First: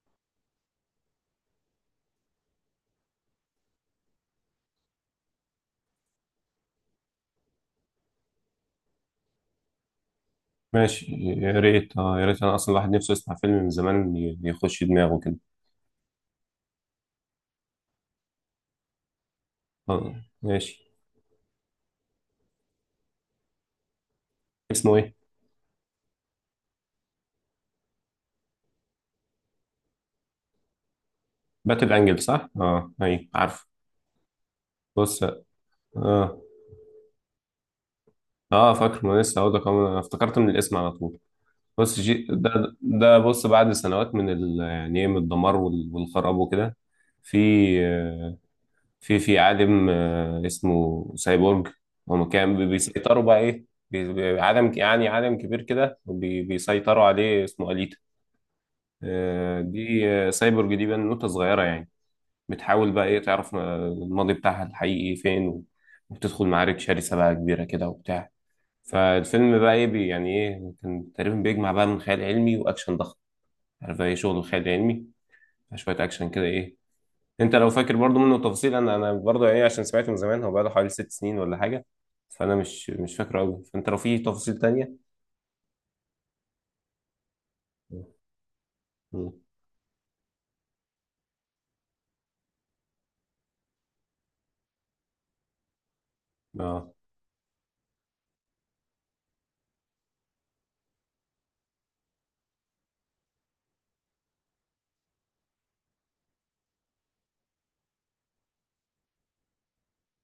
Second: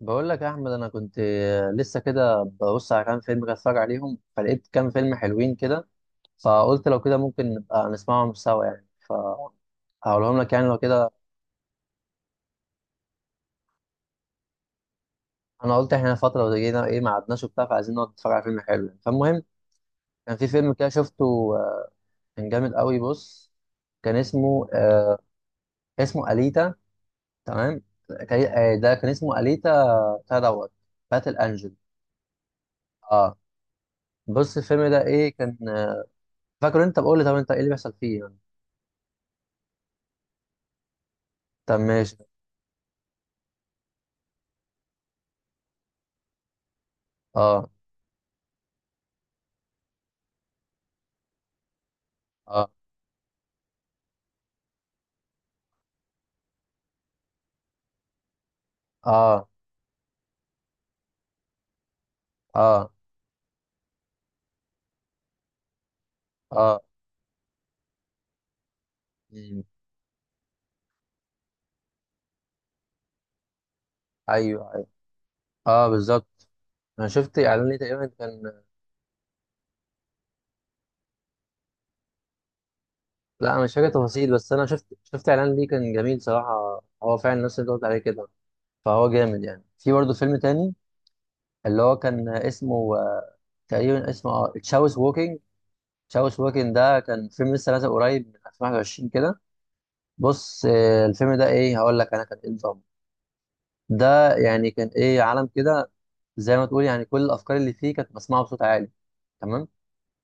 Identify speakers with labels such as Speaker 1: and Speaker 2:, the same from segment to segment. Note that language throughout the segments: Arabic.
Speaker 1: بقول لك يا احمد انا كنت لسه كده ببص على كام فيلم كده اتفرج عليهم فلقيت كام فيلم حلوين كده. فقلت لو كده ممكن نبقى نسمعهم سوا يعني. فهقولهم لك يعني لو
Speaker 2: ماشي،
Speaker 1: كده.
Speaker 2: يا ريت يا ريت، انا اصلا الواحد نفسه يسمع فيلم من زمان يخش دماغه كده.
Speaker 1: انا قلت احنا فتره جينا ايه ما قعدناش وبتاع فعايزين نقعد نتفرج على فيلم حلو يعني. فالمهم
Speaker 2: اه،
Speaker 1: كان في فيلم كده
Speaker 2: ماشي.
Speaker 1: شفته كان جامد قوي. بص كان اسمه
Speaker 2: اسمه ايه؟
Speaker 1: اسمه اليتا. تمام. ده كان اسمه اليتا بتاع دوت باتل انجل.
Speaker 2: باتل انجل صح؟ اه، اي
Speaker 1: اه،
Speaker 2: عارف.
Speaker 1: بص الفيلم ده
Speaker 2: بص،
Speaker 1: ايه كان
Speaker 2: اه.
Speaker 1: فاكر انت بقول لي طب انت ايه اللي بيحصل فيه يعني.
Speaker 2: اه، فاكر ما لسه هقول لك أهو، انا افتكرت من الاسم على طول.
Speaker 1: طب
Speaker 2: بص،
Speaker 1: ماشي.
Speaker 2: جي ده، بص، بعد سنوات يعني ايه من الدمار والخراب وكده. في،
Speaker 1: اه،
Speaker 2: آه، في عالم، اسمه سايبورج. هم كان
Speaker 1: اه،
Speaker 2: بيسيطروا بقى ايه، عالم يعني عالم كبير كده بيسيطروا عليه، اسمه أليتا.
Speaker 1: اه،
Speaker 2: دي سايبورج دي بنوتة صغيرة يعني.
Speaker 1: اه،
Speaker 2: بتحاول بقى ايه تعرف الماضي بتاعها الحقيقي فين. وبتدخل معارك
Speaker 1: اه.
Speaker 2: شرسة بقى كبيرة كده وبتاع. فالفيلم
Speaker 1: مم.
Speaker 2: بقى ايه، يعني ايه كان تقريبا بيجمع بقى من خيال علمي واكشن ضخم. عارف بقى ايه شغل الخيال
Speaker 1: ايوه ايوه،
Speaker 2: العلمي،
Speaker 1: اه
Speaker 2: شوية اكشن كده
Speaker 1: بالظبط.
Speaker 2: ايه.
Speaker 1: انا شفت
Speaker 2: انت
Speaker 1: اعلان
Speaker 2: لو
Speaker 1: ليه
Speaker 2: فاكر
Speaker 1: تقريبا
Speaker 2: برضو منه
Speaker 1: كان.
Speaker 2: تفاصيل، انا برضو يعني عشان سمعته من زمان، هو بقى له حوالي 6 سنين ولا حاجة. فانا مش فاكره
Speaker 1: لا انا
Speaker 2: قوي،
Speaker 1: مش فاكر
Speaker 2: فانت لو في
Speaker 1: تفاصيل، بس
Speaker 2: تفاصيل
Speaker 1: انا شفت
Speaker 2: تانية.
Speaker 1: شفت اعلان ليه كان جميل صراحه. هو فعلا الناس اللي أنت قلت عليه كده فهو
Speaker 2: مم.
Speaker 1: جامد يعني. في برضه فيلم تاني اللي هو كان اسمه تقريبا اسمه اه تشاوس ووكينج. تشاوس ووكينج
Speaker 2: اه،
Speaker 1: ده كان فيلم لسه نازل قريب من 2021 كده. بص الفيلم ده ايه هقول لك انا كان ايه نظامه. ده يعني كان ايه عالم كده. زي ما تقول يعني كل الافكار اللي فيه كانت بسمعها بصوت عالي. تمام.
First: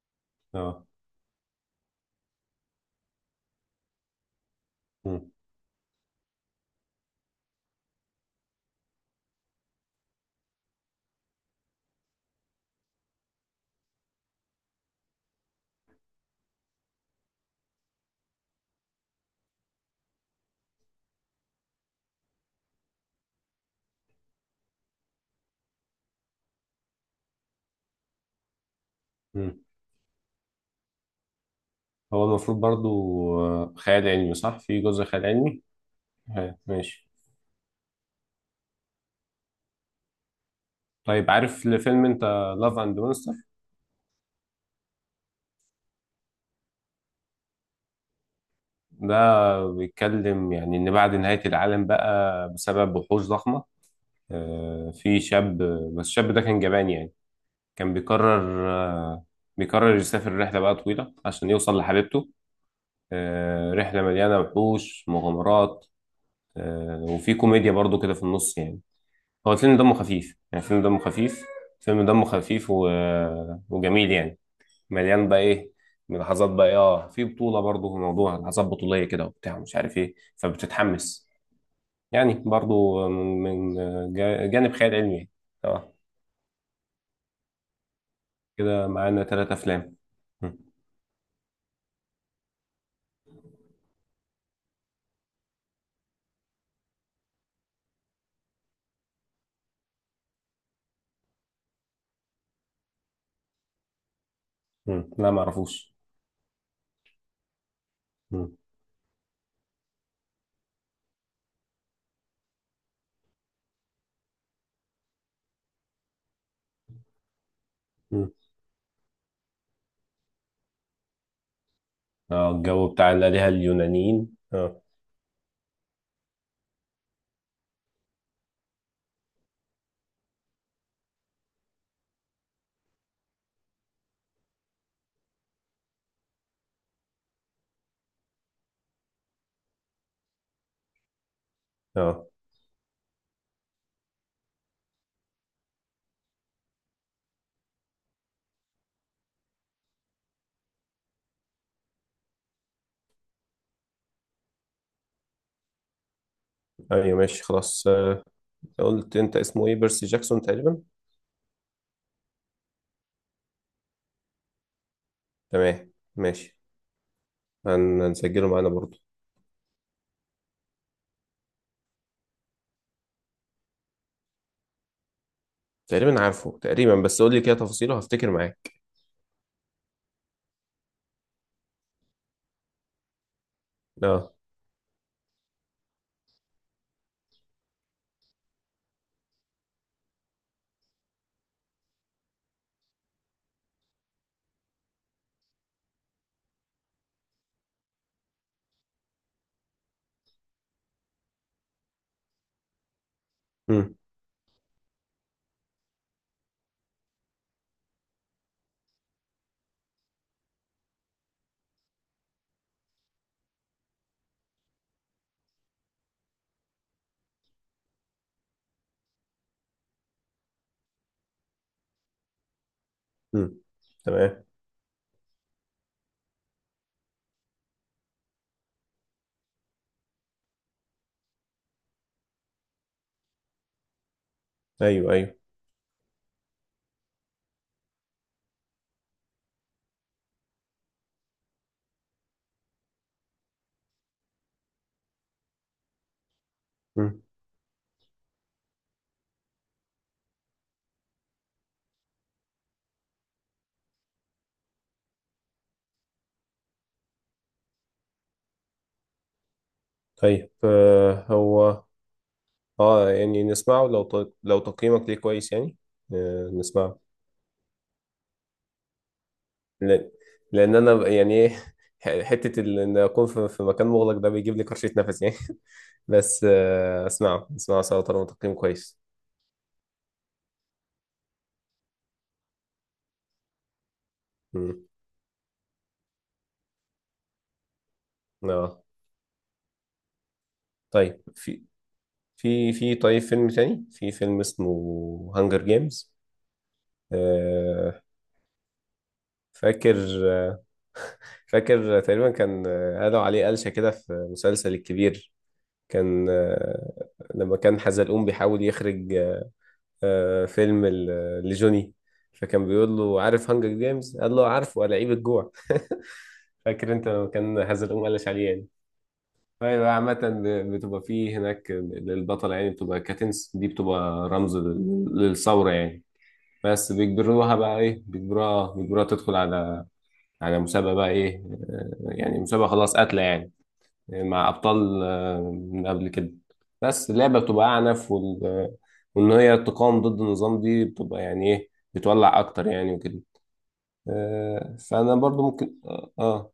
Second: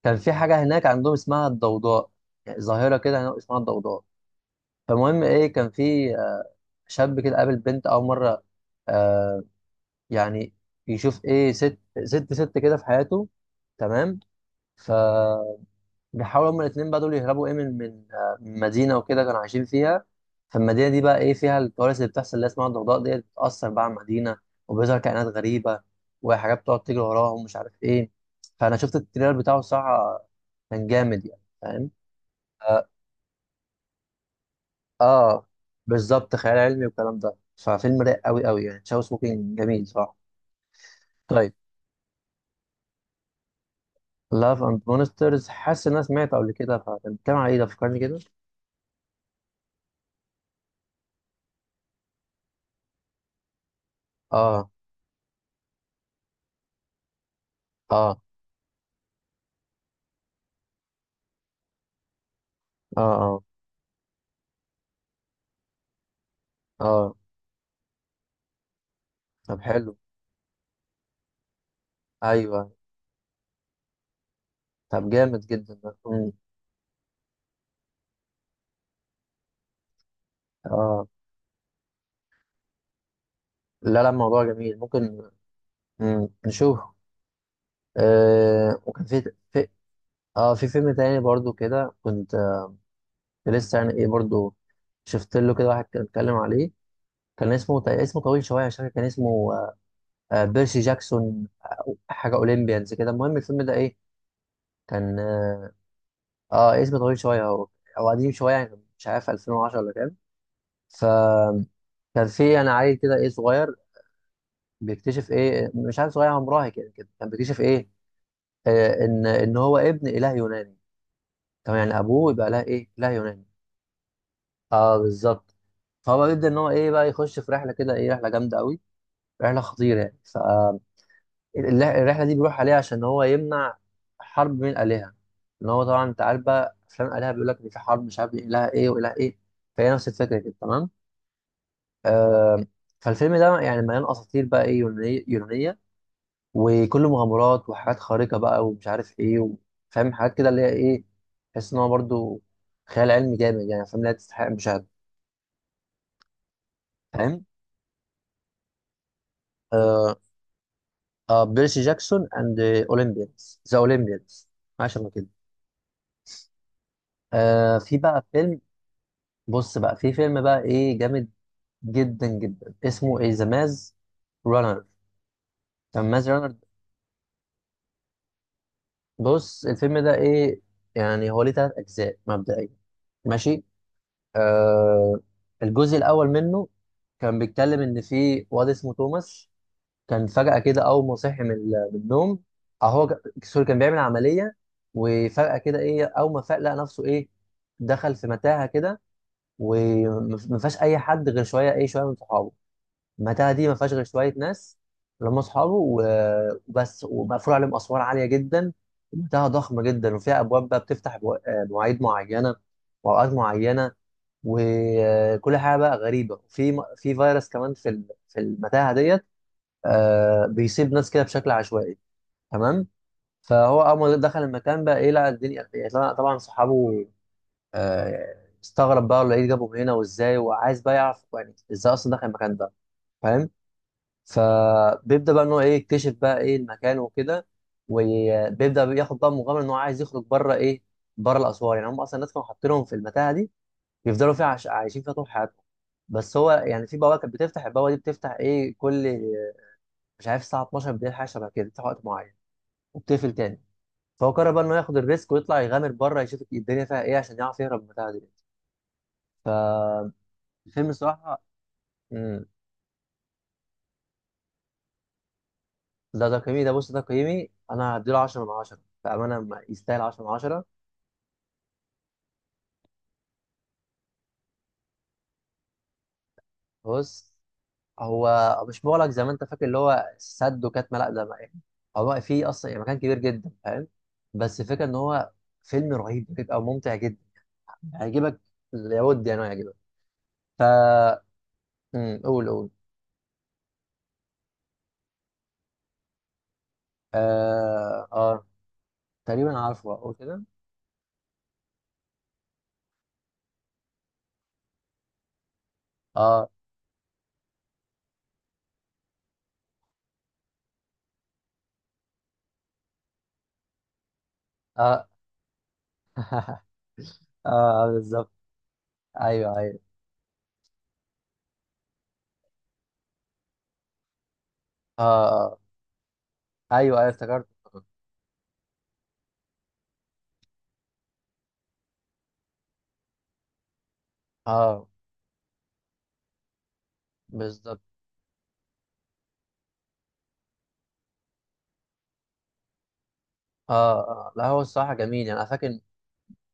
Speaker 1: كان في حاجه هناك
Speaker 2: اه.
Speaker 1: عندهم اسمها الضوضاء. يعني ظاهره كده هناك اسمها الضوضاء. فالمهم ايه كان في شاب كده قابل بنت اول مره. آه يعني يشوف ايه ست ست كده في حياته. تمام. ف بيحاولوا هما الاتنين بقى دول يهربوا ايه من من مدينة وكده كانوا عايشين فيها. فالمدينة دي بقى ايه فيها الكوارث اللي بتحصل اللي هي اسمها الضوضاء ديت بتأثر بقى على المدينة. وبيظهر كائنات غريبة وحاجات بتقعد تجري وراهم مش عارف ايه. فأنا شفت التريلر
Speaker 2: مم.
Speaker 1: بتاعه الصراحة كان جامد يعني فاهم.
Speaker 2: هو المفروض برضو،
Speaker 1: اه،
Speaker 2: خيال علمي صح، في جزء خيال
Speaker 1: آه
Speaker 2: علمي.
Speaker 1: بالظبط خيال علمي
Speaker 2: ماشي.
Speaker 1: والكلام ده. ففيلم رايق قوي قوي يعني تشاو سموكينج جميل صح.
Speaker 2: طيب،
Speaker 1: طيب،
Speaker 2: عارف الفيلم انت لاف اند مونستر؟
Speaker 1: لاف اند مونسترز حاسس ان انا سمعته قبل كده، فكان بيتكلم على ايه، ده فكرني كده.
Speaker 2: ده بيتكلم يعني ان بعد نهاية العالم بقى بسبب وحوش ضخمة،
Speaker 1: اه،
Speaker 2: في شاب. بس الشاب ده كان جبان يعني، كان
Speaker 1: اه،
Speaker 2: بيقرر يسافر رحلة بقى طويلة عشان يوصل لحبيبته.
Speaker 1: اه، اه،
Speaker 2: رحلة مليانة وحوش مغامرات.
Speaker 1: اه.
Speaker 2: وفي كوميديا برضو كده في النص يعني. هو
Speaker 1: طب
Speaker 2: الفيلم دمه
Speaker 1: حلو.
Speaker 2: خفيف يعني، فيلم دمه خفيف، فيلم دمه
Speaker 1: ايوه.
Speaker 2: خفيف وجميل يعني.
Speaker 1: طب
Speaker 2: مليان بقى
Speaker 1: جامد
Speaker 2: ايه
Speaker 1: جدا ده.
Speaker 2: لحظات بقى إيه، اه في بطولة برضه، موضوع لحظات بطولية كده وبتاع مش عارف ايه
Speaker 1: اه
Speaker 2: فبتتحمس، يعني برضه من
Speaker 1: لا لا،
Speaker 2: من
Speaker 1: الموضوع
Speaker 2: جانب
Speaker 1: جميل
Speaker 2: خيال علمي يعني.
Speaker 1: ممكن.
Speaker 2: اه.
Speaker 1: مم. نشوفه. آه
Speaker 2: كده
Speaker 1: وكان
Speaker 2: معانا ثلاثة افلام
Speaker 1: في
Speaker 2: مم.
Speaker 1: فيلم تاني برضو كده كنت لسه يعني ايه برضو شفت له كده واحد كان اتكلم عليه. كان اسمه اسمه طويل شويه مش فاكر كان اسمه بيرسي جاكسون حاجه اولمبيانز كده. المهم الفيلم ده ايه
Speaker 2: مم.
Speaker 1: كان
Speaker 2: لا، ما
Speaker 1: اه،
Speaker 2: اعرفوش.
Speaker 1: آه اسمه طويل شويه هو. او قديم شويه
Speaker 2: مم.
Speaker 1: يعني مش عارف 2010 ولا كام. فكان في يعني عيل كده ايه صغير بيكتشف ايه مش عارف. صغير هو مراهق يعني كده كان بيكتشف ايه
Speaker 2: مم.
Speaker 1: آه ان هو ابن اله يوناني. تمام يعني ابوه يبقى
Speaker 2: اه،
Speaker 1: اله
Speaker 2: الجو
Speaker 1: ايه اله
Speaker 2: بتاع
Speaker 1: يوناني.
Speaker 2: الآلهة اليونانيين، اه.
Speaker 1: اه بالظبط. فهو بيبدا ان هو ايه بقى يخش في رحله كده ايه رحله جامده قوي، رحله خطيره يعني. فالرحله دي بيروح عليها عشان هو يمنع حرب بين الالهه. ان هو طبعا انت عارف بقى افلام الالهه بيقول لك ان في حرب مش عارف بين اله ايه واله ايه. فهي نفس الفكره كده تمام.
Speaker 2: اه،
Speaker 1: آه فالفيلم ده يعني مليان اساطير بقى ايه يونانيه يونانيه. وكله مغامرات وحاجات خارقة بقى ومش عارف ايه و- فاهم حاجات كده اللي هي ايه. تحس ان هو برضه خيال علمي جامد يعني فاهم. لا تستحق المشاهدة
Speaker 2: ايوه، ماشي
Speaker 1: فاهم.
Speaker 2: خلاص. قلت انت اسمه ايه، بيرسي
Speaker 1: آه.
Speaker 2: جاكسون تقريبا؟
Speaker 1: آه بيرسي جاكسون اند اولمبيانز ذا اولمبيانز حاجة شبه كده.
Speaker 2: تمام، ماشي.
Speaker 1: آه في بقى
Speaker 2: هنسجله
Speaker 1: فيلم.
Speaker 2: معانا برضه.
Speaker 1: بص بقى في فيلم بقى ايه جامد جدا جدا اسمه ايه ذا ماز رانر. ذا
Speaker 2: تقريبا
Speaker 1: ماز رانر.
Speaker 2: عارفه تقريبا، بس قول لي كده تفاصيله هفتكر معاك.
Speaker 1: بص الفيلم ده ايه يعني هو ليه تلات اجزاء مبدئيا. ماشي.
Speaker 2: اه.
Speaker 1: آه الجزء الاول منه كان بيتكلم ان في واد اسمه توماس. كان فجأة كده اول ما صحي من النوم. سوري كان بيعمل عملية. وفجأة كده ايه اول ما فاق لقى نفسه ايه دخل في متاهة كده. وما فيهاش اي حد غير شوية ايه شوية من صحابه. المتاهه دي ما فيهاش
Speaker 2: امم.
Speaker 1: غير شويه ناس اللي هم اصحابه و- وبس ومقفول عليهم اسوار عاليه جدا. ومتاهه ضخمه جدا وفيها ابواب بقى بتفتح مواعيد معينه واوقات معينه. وكل حاجه بقى غريبه في فيروس كمان في المتاهه ديت بيصيب ناس كده بشكل عشوائي. تمام.
Speaker 2: امم.
Speaker 1: فهو اول ما دخل
Speaker 2: تمام.
Speaker 1: المكان بقى ايه لقى الدنيا يعني طبعا طبعاً صحابه. آه، استغرب بقى ولا ايه جابهم هنا وازاي وعايز بقى يعرف يعني ازاي اصلا دخل المكان ده فاهم.
Speaker 2: ايوه،
Speaker 1: فبيبدا
Speaker 2: ايوه.
Speaker 1: بقى ان هو ايه يكتشف بقى ايه المكان وكده. وبيبدا ياخد بقى مغامره ان هو عايز يخرج بره ايه بره الاسوار. يعني هم اصلا الناس كانوا حاطينهم في المتاهه دي بيفضلوا فيها عايشين فيها طول حياتهم. بس هو يعني في بوابه
Speaker 2: امم.
Speaker 1: كانت بتفتح، البوابه دي بتفتح ايه كل مش عارف الساعه 12 بالليل حاجه شبه كده بتفتح وقت معين وبتقفل تاني. فهو قرر بقى انه ياخد الريسك ويطلع يغامر بره يشوف الدنيا فيها ايه عشان يعرف يهرب من المتاهه دي.
Speaker 2: طيب،
Speaker 1: فالفيلم الصراحه
Speaker 2: هو
Speaker 1: امم.
Speaker 2: اه يعني نسمعه لو لو تقييمك ليه كويس يعني.
Speaker 1: ده
Speaker 2: آه،
Speaker 1: تقييمي، ده بص
Speaker 2: نسمعه.
Speaker 1: ده تقييمي انا هديله 10 من 10. بامانه يستاهل
Speaker 2: لأن...
Speaker 1: 10 من 10.
Speaker 2: لان انا يعني ايه. حته ان اكون في مكان مغلق ده بيجيب لي كرشه نفس يعني. بس،
Speaker 1: بص
Speaker 2: اسمعه اسمعه سوا طالما تقييم
Speaker 1: هو مش
Speaker 2: كويس.
Speaker 1: مغلق زي ما انت فاكر اللي هو سد وكاتمه، لا ده يعني. هو في اصلا يعني مكان كبير جدا فاهم. بس الفكره
Speaker 2: امم.
Speaker 1: ان هو فيلم رهيب بيبقى ممتع جدا هيعجبك.
Speaker 2: اه.
Speaker 1: لابد يعني هو يعجبك. ف
Speaker 2: طيب في
Speaker 1: قول قول.
Speaker 2: طيب فيلم تاني، في فيلم اسمه هانجر جيمز.
Speaker 1: اه اه، تقريبا عارفه،
Speaker 2: فاكر
Speaker 1: اقول كده.
Speaker 2: فاكر تقريبا كان قالوا عليه قلشة كده في مسلسل الكبير. كان
Speaker 1: اه
Speaker 2: آه، لما كان حزلقوم بيحاول يخرج. فيلم لجوني. فكان بيقول له عارف هانجر جيمز؟ قال له عارفه،
Speaker 1: اه.
Speaker 2: لعيب الجوع. فاكر انت لما كان
Speaker 1: اه
Speaker 2: حزلقوم قلش
Speaker 1: بالظبط.
Speaker 2: عليه يعني.
Speaker 1: ايوه ايوه
Speaker 2: فهي بقى عامة، بتبقى فيه هناك البطلة يعني، بتبقى كاتنس دي بتبقى رمز
Speaker 1: اه اه.
Speaker 2: للثورة يعني. بس
Speaker 1: ايوه ايوه افتكرت.
Speaker 2: بيجبروها بقى ايه، بيجبروها تدخل على مسابقة بقى إيه، يعني مسابقة خلاص قاتلة يعني، مع
Speaker 1: اه
Speaker 2: أبطال من قبل كده. بس اللعبة بتبقى
Speaker 1: بالظبط.
Speaker 2: أعنف وإن هي تقاوم ضد النظام دي بتبقى يعني إيه، بتولع أكتر يعني وكده.
Speaker 1: اه اه. لا هو الصراحه
Speaker 2: فأنا
Speaker 1: جميل يعني
Speaker 2: برضو
Speaker 1: انا
Speaker 2: ممكن.
Speaker 1: فاكر.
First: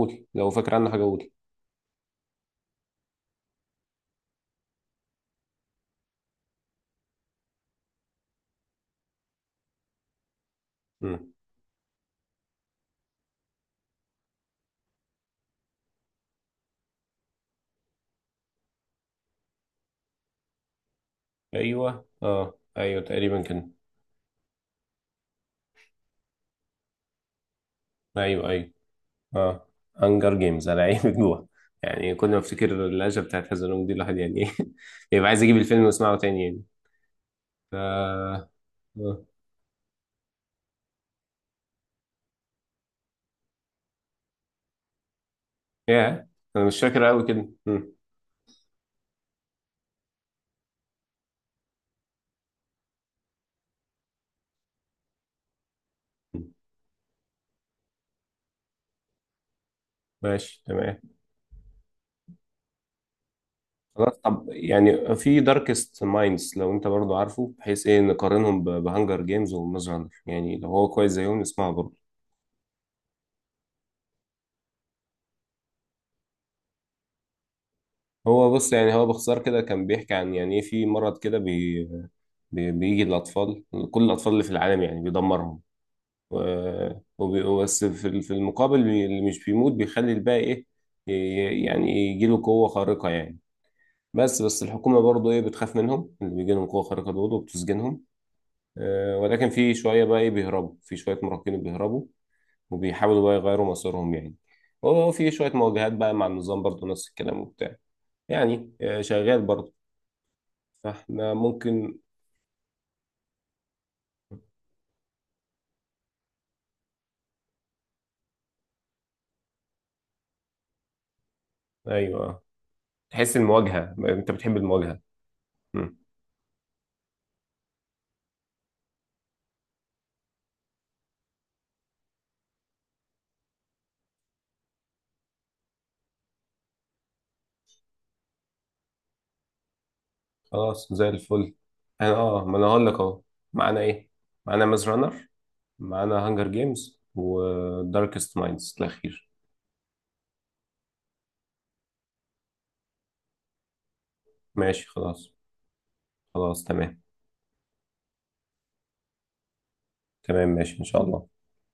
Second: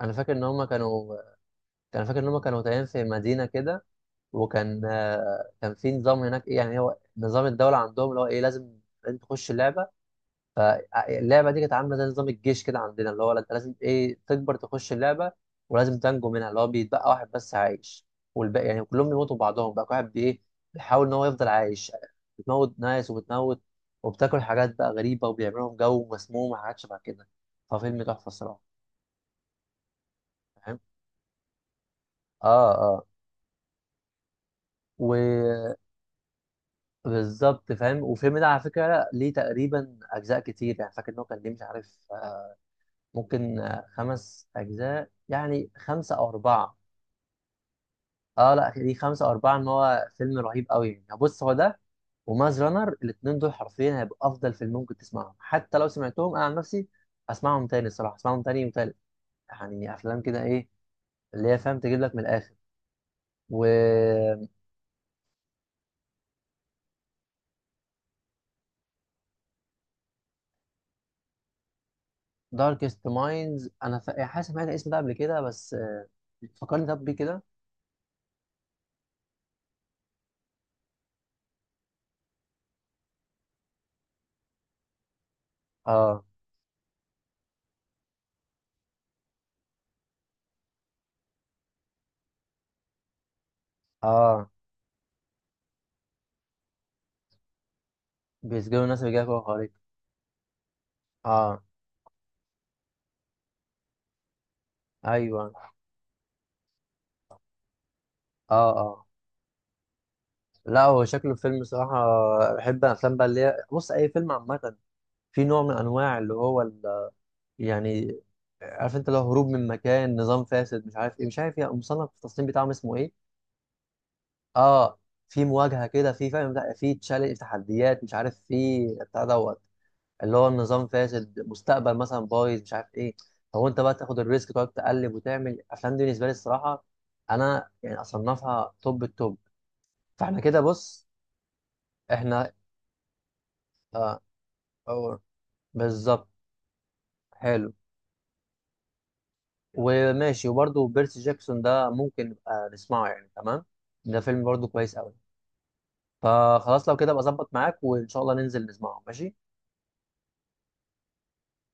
Speaker 1: انا فاكر ان
Speaker 2: لو
Speaker 1: هم
Speaker 2: فاكر عنها حاجة،
Speaker 1: كانوا
Speaker 2: قول.
Speaker 1: انا فاكر ان هم كانوا تقريبا في مدينه كده. وكان كان في نظام هناك ايه يعني هو نظام الدوله عندهم اللي هو ايه لازم انت تخش اللعبه.
Speaker 2: مم.
Speaker 1: فاللعبه دي كانت عامله زي نظام الجيش كده عندنا اللي هو انت لازم ايه تكبر تخش اللعبه. ولازم تنجو منها اللي هو بيتبقى واحد بس عايش. والباقي يعني كلهم بيموتوا بعضهم بقى كل واحد بايه بيحاول ان هو يفضل عايش.
Speaker 2: أيوه،
Speaker 1: بتموت
Speaker 2: أيوه
Speaker 1: ناس
Speaker 2: تقريبا
Speaker 1: وبتموت
Speaker 2: كده.
Speaker 1: وبتاكل حاجات بقى غريبه وبيعملوا لهم جو مسموم وحاجات شبه كده. ففيلم تحفه
Speaker 2: أيوه،
Speaker 1: الصراحه
Speaker 2: أيوه، آه. هانجر جيمز،
Speaker 1: فاهم.
Speaker 2: أنا عيب جوع يعني، كل ما أفتكر
Speaker 1: اه
Speaker 2: اللهجة بتاعت حزلوم دي، الواحد يعني إيه. يبقى عايز أجيب
Speaker 1: اه
Speaker 2: الفيلم وأسمعه تاني يعني.
Speaker 1: بالظبط فاهم. والفيلم
Speaker 2: ف...
Speaker 1: ده على فكرة
Speaker 2: آه.
Speaker 1: ليه تقريبا أجزاء كتير، يعني فاكر إن هو كان ليه مش عارف ممكن خمس أجزاء يعني خمسة
Speaker 2: ياه.
Speaker 1: أو
Speaker 2: انا
Speaker 1: أربعة.
Speaker 2: مش فاكر قوي كده. مم.
Speaker 1: أه لا ليه خمسة أو أربعة إن هو فيلم رهيب أوي يعني. يعني بص هو ده وماز رانر الاتنين دول حرفيا هيبقوا أفضل فيلم ممكن تسمعهم. حتى لو سمعتهم أنا عن نفسي أسمعهم تاني الصراحة، أسمعهم تاني وتالت. يعني أفلام كده
Speaker 2: ماشي
Speaker 1: إيه
Speaker 2: تمام.
Speaker 1: اللي هي فاهم تجيب لك من الآخر. و
Speaker 2: خلاص، طب يعني في داركست مايندز لو انت برضو عارفه، بحيث ايه نقارنهم بهانجر جيمز وماز رانر يعني، لو هو كويس زيهم نسمعه برضه.
Speaker 1: داركست مايندز أنا حاسس سمعت الاسم ده قبل كده بس فكرني طب بيه كده.
Speaker 2: هو بص يعني، هو باختصار كده كان بيحكي عن يعني ايه، في مرض كده بي بي بيجي للاطفال، كل الاطفال اللي في العالم يعني بيدمرهم.
Speaker 1: اه
Speaker 2: و- بس في في المقابل، اللي مش بيموت بيخلي الباقي ايه، يعني يجيله قوة خارقة يعني. بس
Speaker 1: اه.
Speaker 2: بس الحكومة برضو إيه بتخاف منهم، اللي بيجي لهم قوة خارقة دول وبتسجنهم.
Speaker 1: بيسجنوا الناس اللي جايه جوه
Speaker 2: ولكن
Speaker 1: الخريطة.
Speaker 2: في شوية بقى إيه بيهربوا، في شوية
Speaker 1: اه.
Speaker 2: مراهقين بيهربوا، وبيحاولوا بقى يغيروا مصيرهم يعني. وفي
Speaker 1: ايوه.
Speaker 2: شوية مواجهات بقى مع النظام برضو نفس الكلام وبتاع،
Speaker 1: اه
Speaker 2: يعني
Speaker 1: اه.
Speaker 2: شغال برضو.
Speaker 1: لا هو شكله
Speaker 2: فإحنا
Speaker 1: فيلم صراحة.
Speaker 2: ممكن.
Speaker 1: بحب الافلام بقى اللي هي بص اي فيلم عامة في نوع من انواع اللي هو ال... يعني عارف انت لو هروب من مكان نظام فاسد مش عارف ايه مش عارف ايه، مصنف
Speaker 2: أيوه،
Speaker 1: التصنيف بتاعهم اسمه ايه.
Speaker 2: تحس المواجهة، أنت بتحب
Speaker 1: اه
Speaker 2: المواجهة.
Speaker 1: في مواجهة
Speaker 2: مم.
Speaker 1: كده، في فاهم لا في تشالنج تحديات مش عارف، في بتاع دوت اللي هو النظام فاسد مستقبل مثلا بايظ مش عارف ايه. فهو انت بقى تاخد الريسك تقعد تقلب وتعمل افلام دي بالنسبه لي الصراحه انا يعني اصنفها توب التوب. فاحنا كده
Speaker 2: خلاص،
Speaker 1: بص
Speaker 2: زي الفل. أنا
Speaker 1: احنا
Speaker 2: ما أنا هقول لك أهو. معانا إيه؟
Speaker 1: آه
Speaker 2: معانا ماز
Speaker 1: أو-
Speaker 2: رانر، معانا
Speaker 1: بالظبط.
Speaker 2: هانجر جيمز
Speaker 1: حلو
Speaker 2: وداركست مايندز الأخير.
Speaker 1: وماشي وبرده بيرسي جاكسون ده ممكن نبقى نسمعه يعني تمام. ده فيلم برده
Speaker 2: ماشي،
Speaker 1: كويس قوي.
Speaker 2: خلاص. خلاص،
Speaker 1: فخلاص لو
Speaker 2: تمام.
Speaker 1: كده ابقى اظبط معاك وان شاء الله ننزل نسمعه ماشي
Speaker 2: تمام، ماشي إن شاء الله.